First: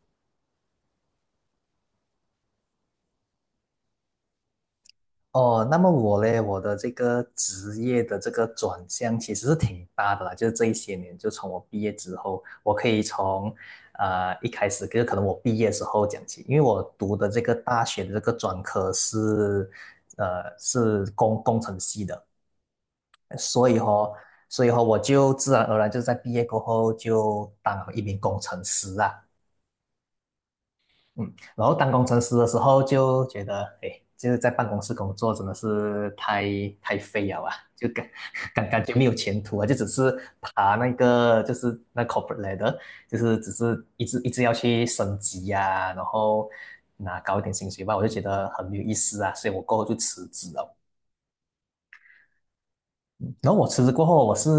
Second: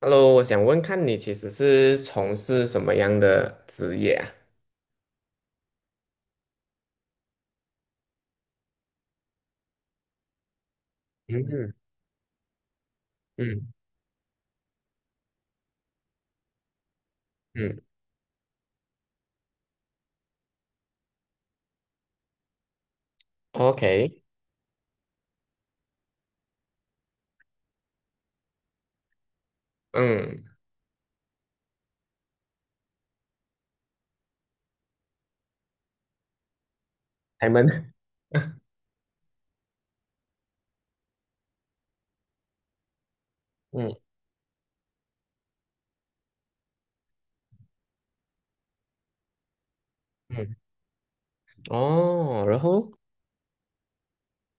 Hello，我想问看你其实是从事什么样的职业啊？哦，那么我嘞，我的这个职业的这个转向其实是挺大的啦，就是这一些年，就从我嗯毕业之后，我可以从，嗯一开始就是可能我毕业的时候讲起，因为我读的这个嗯大学的这个专科是，是工程系的，所以哦，，OK。所以哦，我就自然而然就在毕业过后就当了一名工程师啊。嗯，嗯，然后当工程师的时候就觉得，哎，就是在办公室工作真的是太废了开啊，门。感觉没有前途啊，就只是爬那个就是那 corporate ladder，就是只是嗯一直一直要去升级呀、然后拿高一点薪水吧，我就觉得很没有意思啊，所以我过后就辞职嗯。了。哦，然后然后我辞职过后，我是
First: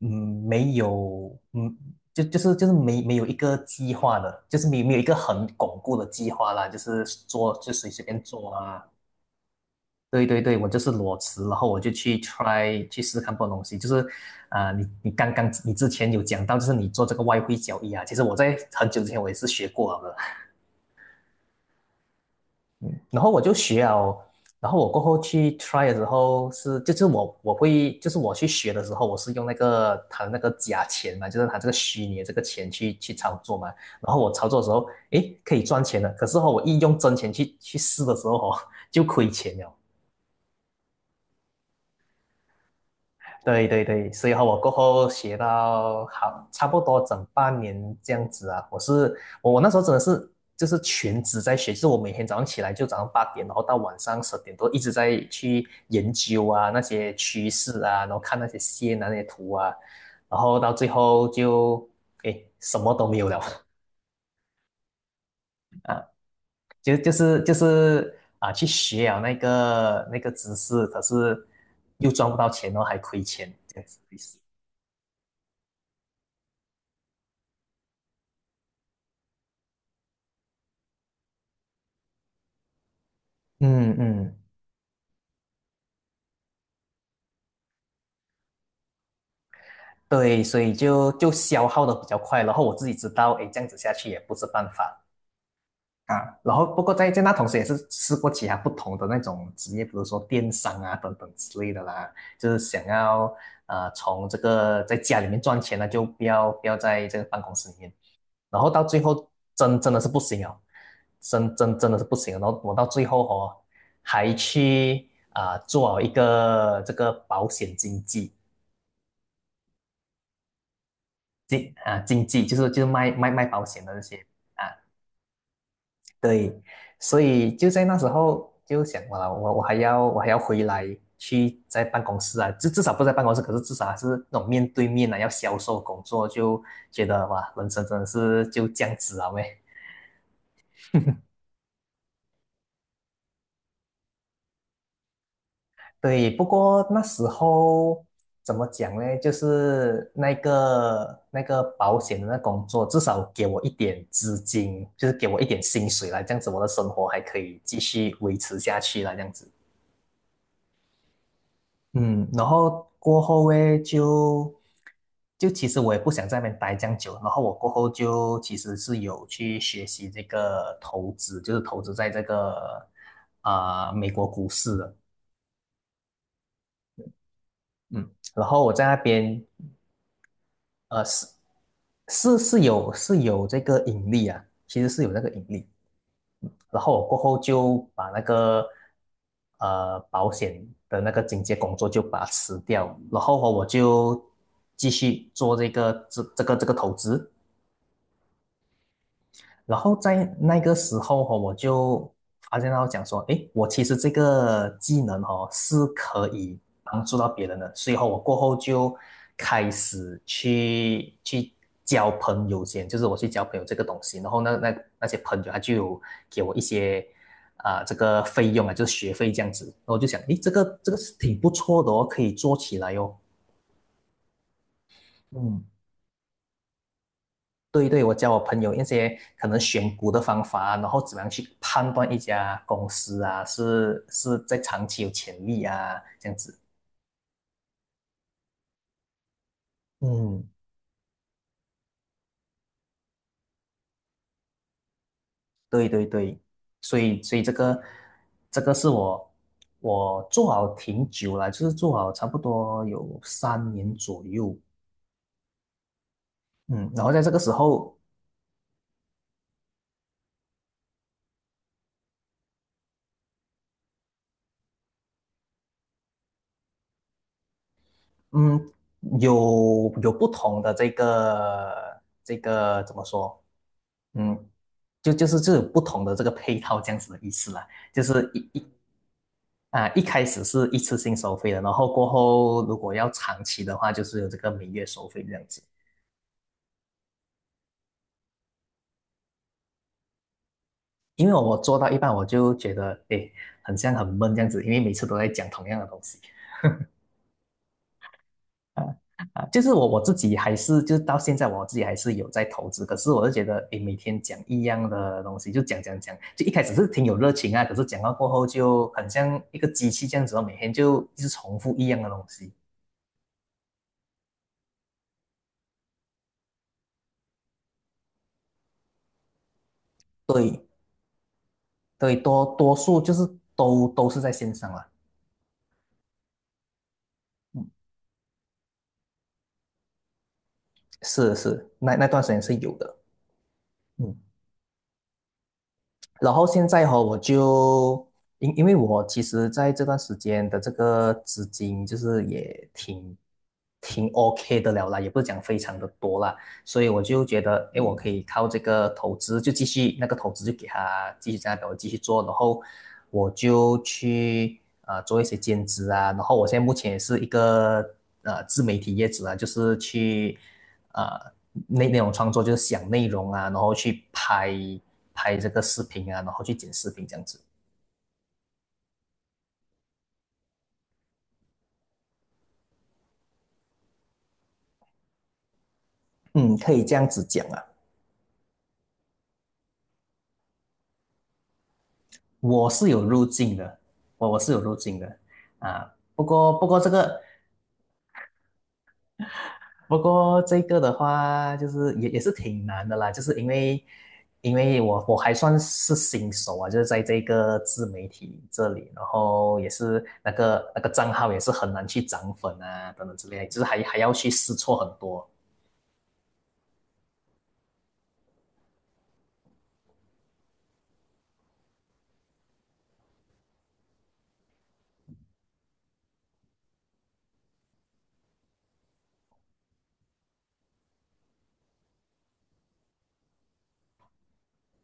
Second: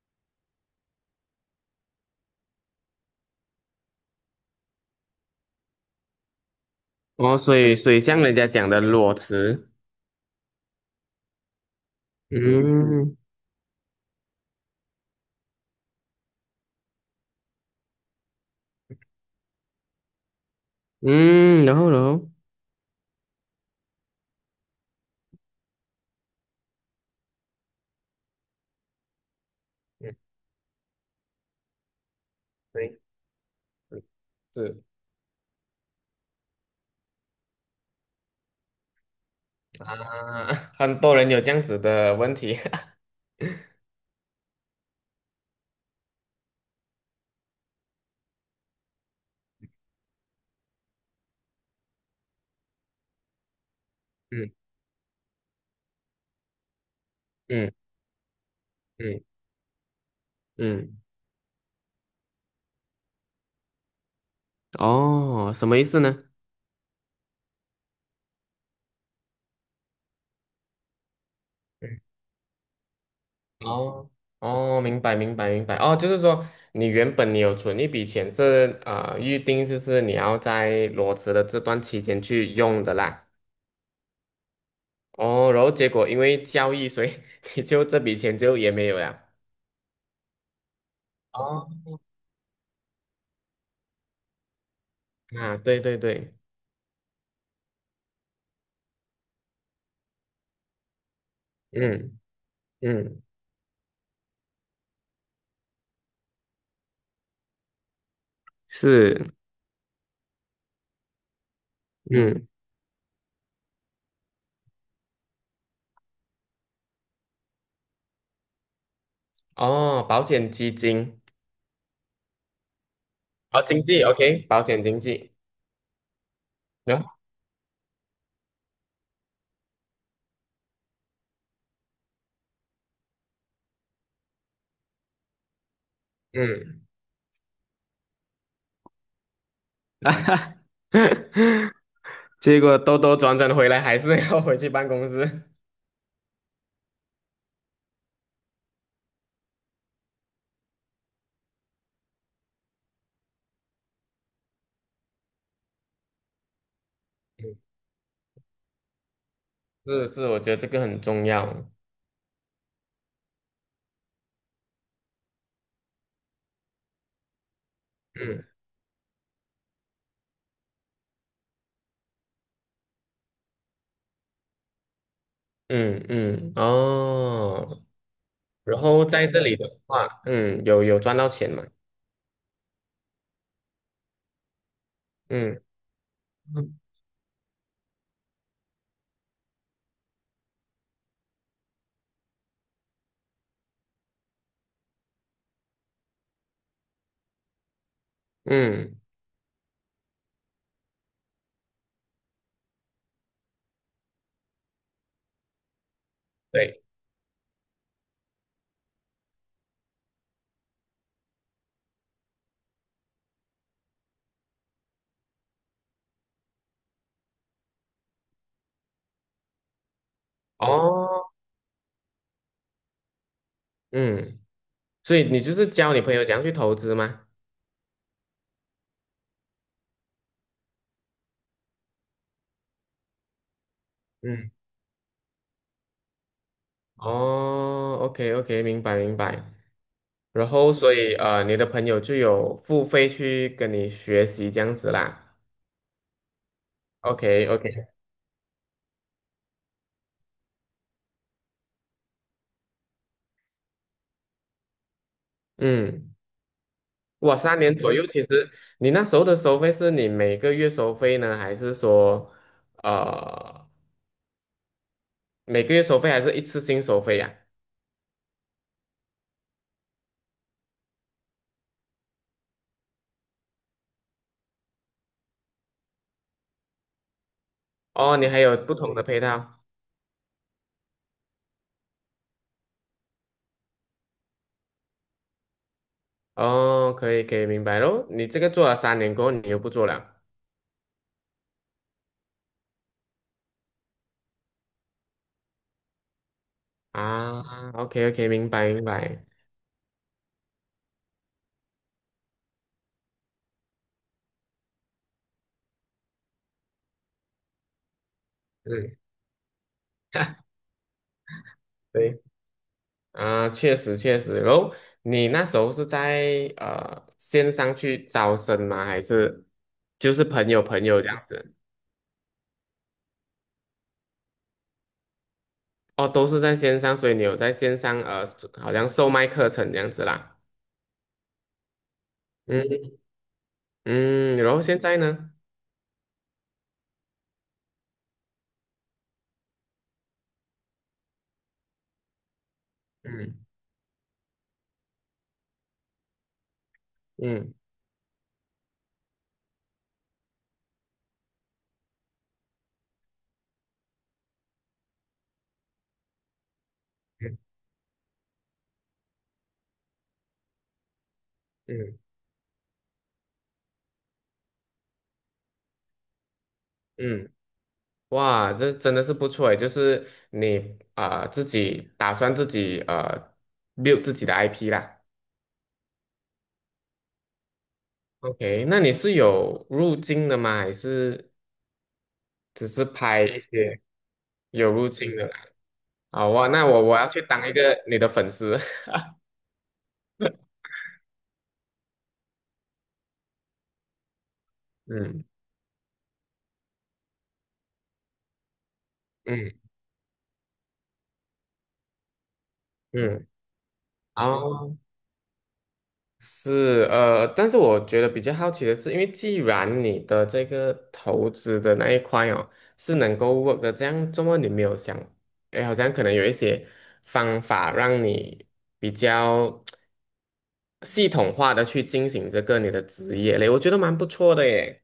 嗯没有就是没有一个计划的，就是没有一个很巩固的计划啦，就是哦，做所就以随随便像人家做讲的啊。裸辞。对对对，我就是裸辞，然后我就去 try 去试嗯试看不同东西。就是啊、你你刚刚你之前有讲到，就是你做这个外汇交易啊，其实我在很久之前我也是学过了嗯。然后，然后我就学哦，然后我过后去 try 的时候是，就是我会，就是我去学的时候，我是用那个嗯，他的那个假钱嘛，就是他这个虚拟的这个钱去对，去操作嘛。嗯然后我操作的时是候，诶，可以赚钱的，可是哦，我一用真钱去试的时候哦，就亏钱了。啊。很多人有这样子的问题。对对对，所以和我过后学到好差不多整半年这样子啊。我是我我那时候真的是就是全职在学，就是我每天早上起来就早上8点，然后到晚上 十嗯点多一直在去研究啊那些趋嗯势啊，然后看那些线啊那嗯些图啊，然后到最嗯，后就诶什么都没有了，哦，什么意思呢？就是啊去学啊那个知识，可是又赚不到钱哦，还亏钱这样子哦的意思哦，明白哦，就是说你原本你有存一笔钱是啊、预定就是你要在裸辞的这段期间去用的啦。嗯嗯。哦，然后结果因为交易，所以 你就这笔钱就也没有了。对，所以就消哦，耗的比较快，然后我自己知道，哎，这样子下去也不是办法啊，对对对，啊。然后不过在那同时也是试过其他不同的那种职业，比如说电商啊等等之类的啦，嗯就是想嗯，要从这个在家里面赚钱呢，就不要在这个办公室里面。然后到最后是，真的是不行哦，真的是不行了嗯。然后我到最后哦，还去啊、做好一个这个保险经纪。哦，保险基金。经济就是卖哦，保经险的那济些，OK，保啊，险经济。对，嗯所以就在那时候就想，哇，我还要回来去在办公室啊，至少不在办公室，可是至少还是那种面对面啊，要销售工作，就嗯。觉得哇，人生真的是就这样子啊喂。啊哈哈，结果兜兜转转回来还是要回去办公室。对，不过那时候怎么讲呢？就是那个保险的那工作，至少给我一点资金，就是给我一点薪水啦，这样子我的生活还可以继续维持下去啦，这样子。是是，我觉得这个很重要。嗯，然后过后呢，就其实我也不想在那边待这样久，然后我过后就嗯其实是有去学习这个投资，就是投资在这个啊、美国股市的。嗯嗯。哦，嗯，然后我然在那后在这边里的话，嗯，有有赚是到钱嘛？是是有是有这个引力啊，其实是有那个引嗯力。嗯然后我过后就把那个保险的那个警戒工作就把它辞掉，然后哦我就继续做这个投资，嗯，然后在那个时候哈、我就发现到讲说，诶，我其实这个技能哦是可以对，帮助到别人的，所以哦我过后就开始去交朋友先，就是我去交朋友这个东西，然后那些朋友他就有给我一些啊、这个费用啊，就是学费这样子，然后我就想，诶，这个是哦，挺不错的哦，可以做起来哦，嗯，所以你就嗯。是教你朋友怎样去投资吗？对对，我教我朋友一些可能选股的方法，然后怎么样去判断一家公司啊，是嗯。在长期有潜力啊，这样子。哦，OK OK，明白明白。然嗯后所以，你的朋友就有付费去跟你学习这样子啦。对对对，所以 OK 所以这个 OK。这个是我做好挺久了，就是做好差不多有3年左右，嗯。嗯，然后在这哇，个时三年左候，右，其实你那时候的收费是你每个月收费呢，还是说，呃，每个月收费还是一次性收费呀、嗯，有不同的这个怎么说，嗯，就是这种不同的这个配套这样子的意思啦，就哦，你是还一有一不同的配套。啊一开始是一次性收费的，然后过后如果要长期的话，就是有这个每月收费这样子。哦，可以可以，明白咯。你这个做了三年过后，你又不做了因为我做到一半，我就觉得诶，很像很闷这样子，因为每次都在讲同样的东西啊？OK OK，明白啊明白。啊，就是我自己还是就是到现在我自己还是有在投资，可是我就觉得诶，每天讲一样的东西，就讲讲讲，就一开始是挺有热情啊，可是讲到过后就嗯。很像一个机器这样子哦，每天就一直重复一样的对东西。啊，确实确实。然后你那时候是在线上去招生吗？还是就是朋友对，朋友这样子？对，多数就是都是在线上了。哦，都是在线上，所以你有在嗯，线上好像售卖课程这样子啦。是是，那段时间是有嗯的。嗯嗯。然后现在呢？然后现在哈、我就因为我其实在这段时间的这个资金就是也挺嗯挺 OK 的了啦，也不是讲非常的多啦，所以我就觉嗯得，诶，我可以靠这个投资就继续那个投资就给他继续在那边我继续做，然后我就去做一些兼职啊，然后我现在目前也是一嗯个自媒体业主啊，就是去。啊，内嗯容创作，就是想内容啊，然后去拍这个视频啊，然后去剪视频这样嗯，子。哇，这真的是不错诶，就是你啊、自己打算自己build 自己的 IP 啦。嗯，可以这样子讲啊，OK，那你是有入境的吗？还是只我是是有拍路一径的，些我是有有路入径境的的啦？啊。不好哇，过不那过我这我要个去当一个你的粉丝。不过这个的话，就是也是挺难的啦，就是因为我嗯还算是新手啊，就是在这个自媒体这里，然嗯后也是那个账号也是很难去涨粉啊等等嗯。之类的就是还要去试好。错很多。是，但是我觉得比较好奇的是，因为既然你的这个投资的那一块哦是能够 work 的，这样怎么你没有想，哎，好像可能有一些方法让你比较系统化的去进行这个你的职业嘞，我觉得蛮不错的耶。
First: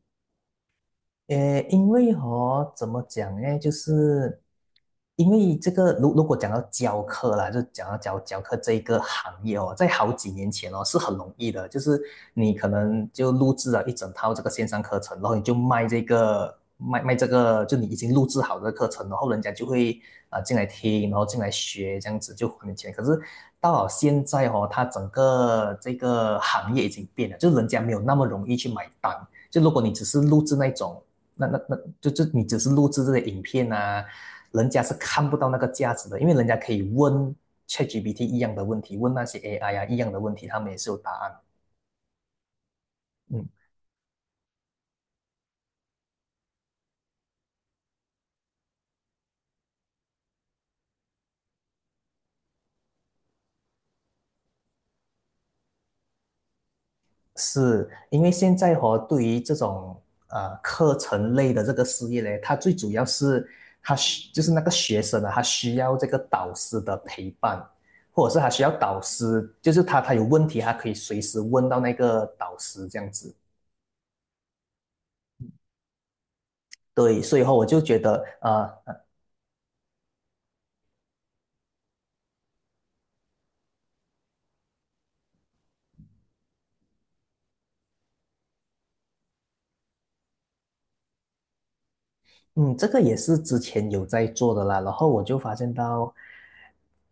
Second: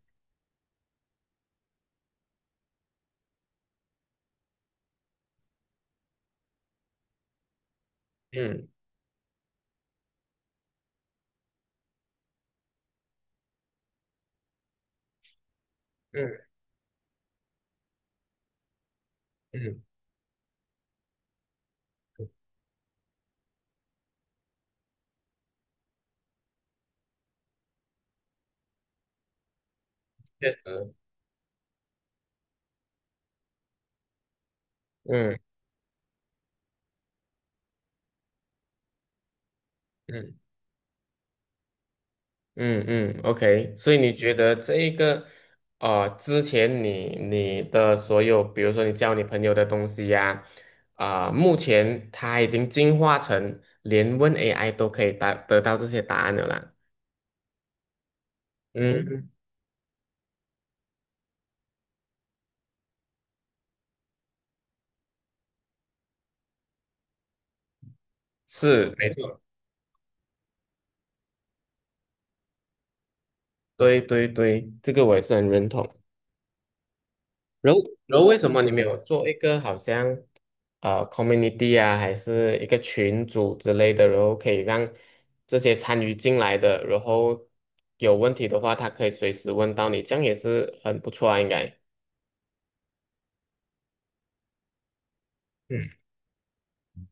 因为哦，怎么讲呢？就是因为这个，如果讲到教课啦，就讲到教课嗯这一个行业哦，在好几年前哦是很容易的，就是你可能就录制了一整套这个线上课程，然后你就卖这嗯个卖卖这个，就你已经录制好的课程，然后人家就嗯，会啊、进来听，然后进来学，这样子就还你钱。可是到了现在哦，它整个这个行业已经变了，就人家没有那么容易去买单。就如果你只是录确制那实，种那那那就就你只是录制这些影片啊，人家是看不嗯到那个价值的，因为人家可以问 ChatGPT 一样的问题，问那些 AI 啊一样的问嗯。题，他们也是有答案。嗯嗯嗯，，OK，所以你觉得这一个，之前你的所有，比如说你教你朋友的东西呀，啊、目前它已经进化成连问 AI 都可以答得到这些答案了啦。是因为现在和、哦、对嗯，于这种课程类的这个事业呢，它最主要是就是那个学生啊，他需要这个导师的陪伴。或者是他需要是，导没错，师，就是他有问题，他可以随时问到那个导师这样子。对对对，这个我也是很认同。对，所以后我然就后觉然得，后为什么你没有做一个好像？Community 啊，还是一个群组之类的，然后可以让这些参与进来的，然后有问题的话，他可以随时问到你，这样也是很不错啊，应该。这个也是之前有在做的啦，然后我就发现嗯，到，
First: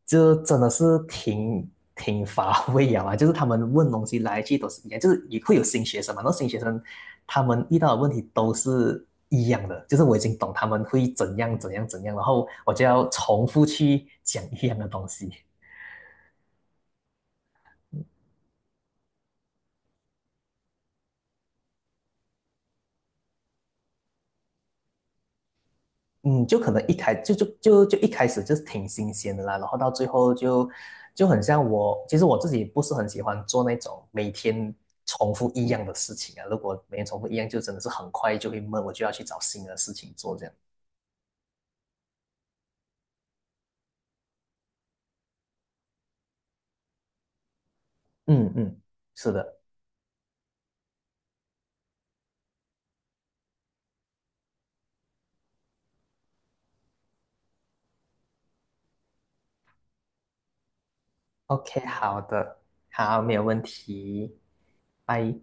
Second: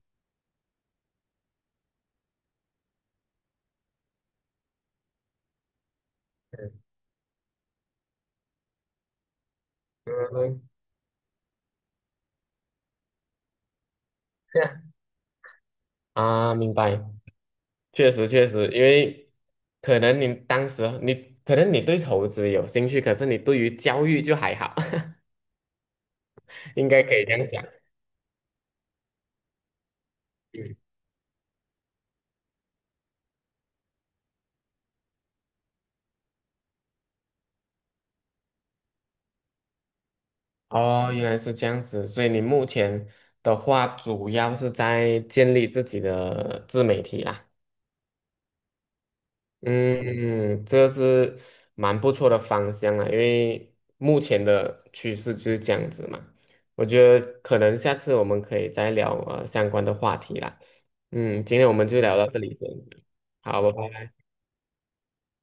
这真的是挺乏 味啊，就是他们问东西来去都是一样，就是也会有新学生嘛，那新学生他们遇到的问题都是一样的，就是我已经懂嗯。他们会怎样怎样怎样，然后我就要重复去讲这一样样，的东西。啊，明白，确实确实，因为可能你当时你可能你对投资有兴趣，可是你对于教育就还好。嗯，就可能应一该开可以这就就样讲。就就一开始就是挺新鲜的啦，然后到最后就嗯。就很像我，其实我自己不是很喜欢做那种每天重复一样的事情啊。如果每天重复一样，就真的是很快就会闷，我就要去找新的事情做这样。哦，原来是这样子，所以你目前的话主要是在建立自己的自媒体啦。嗯嗯，是的。嗯，这是蛮不错的方向啊，因为目前的趋势就是这样子嘛。我觉得可能下次我们可以再聊相关的话题啦。嗯，今天我 OK，们就聊好到这里的，先。好，没有问好，拜拜。题，拜。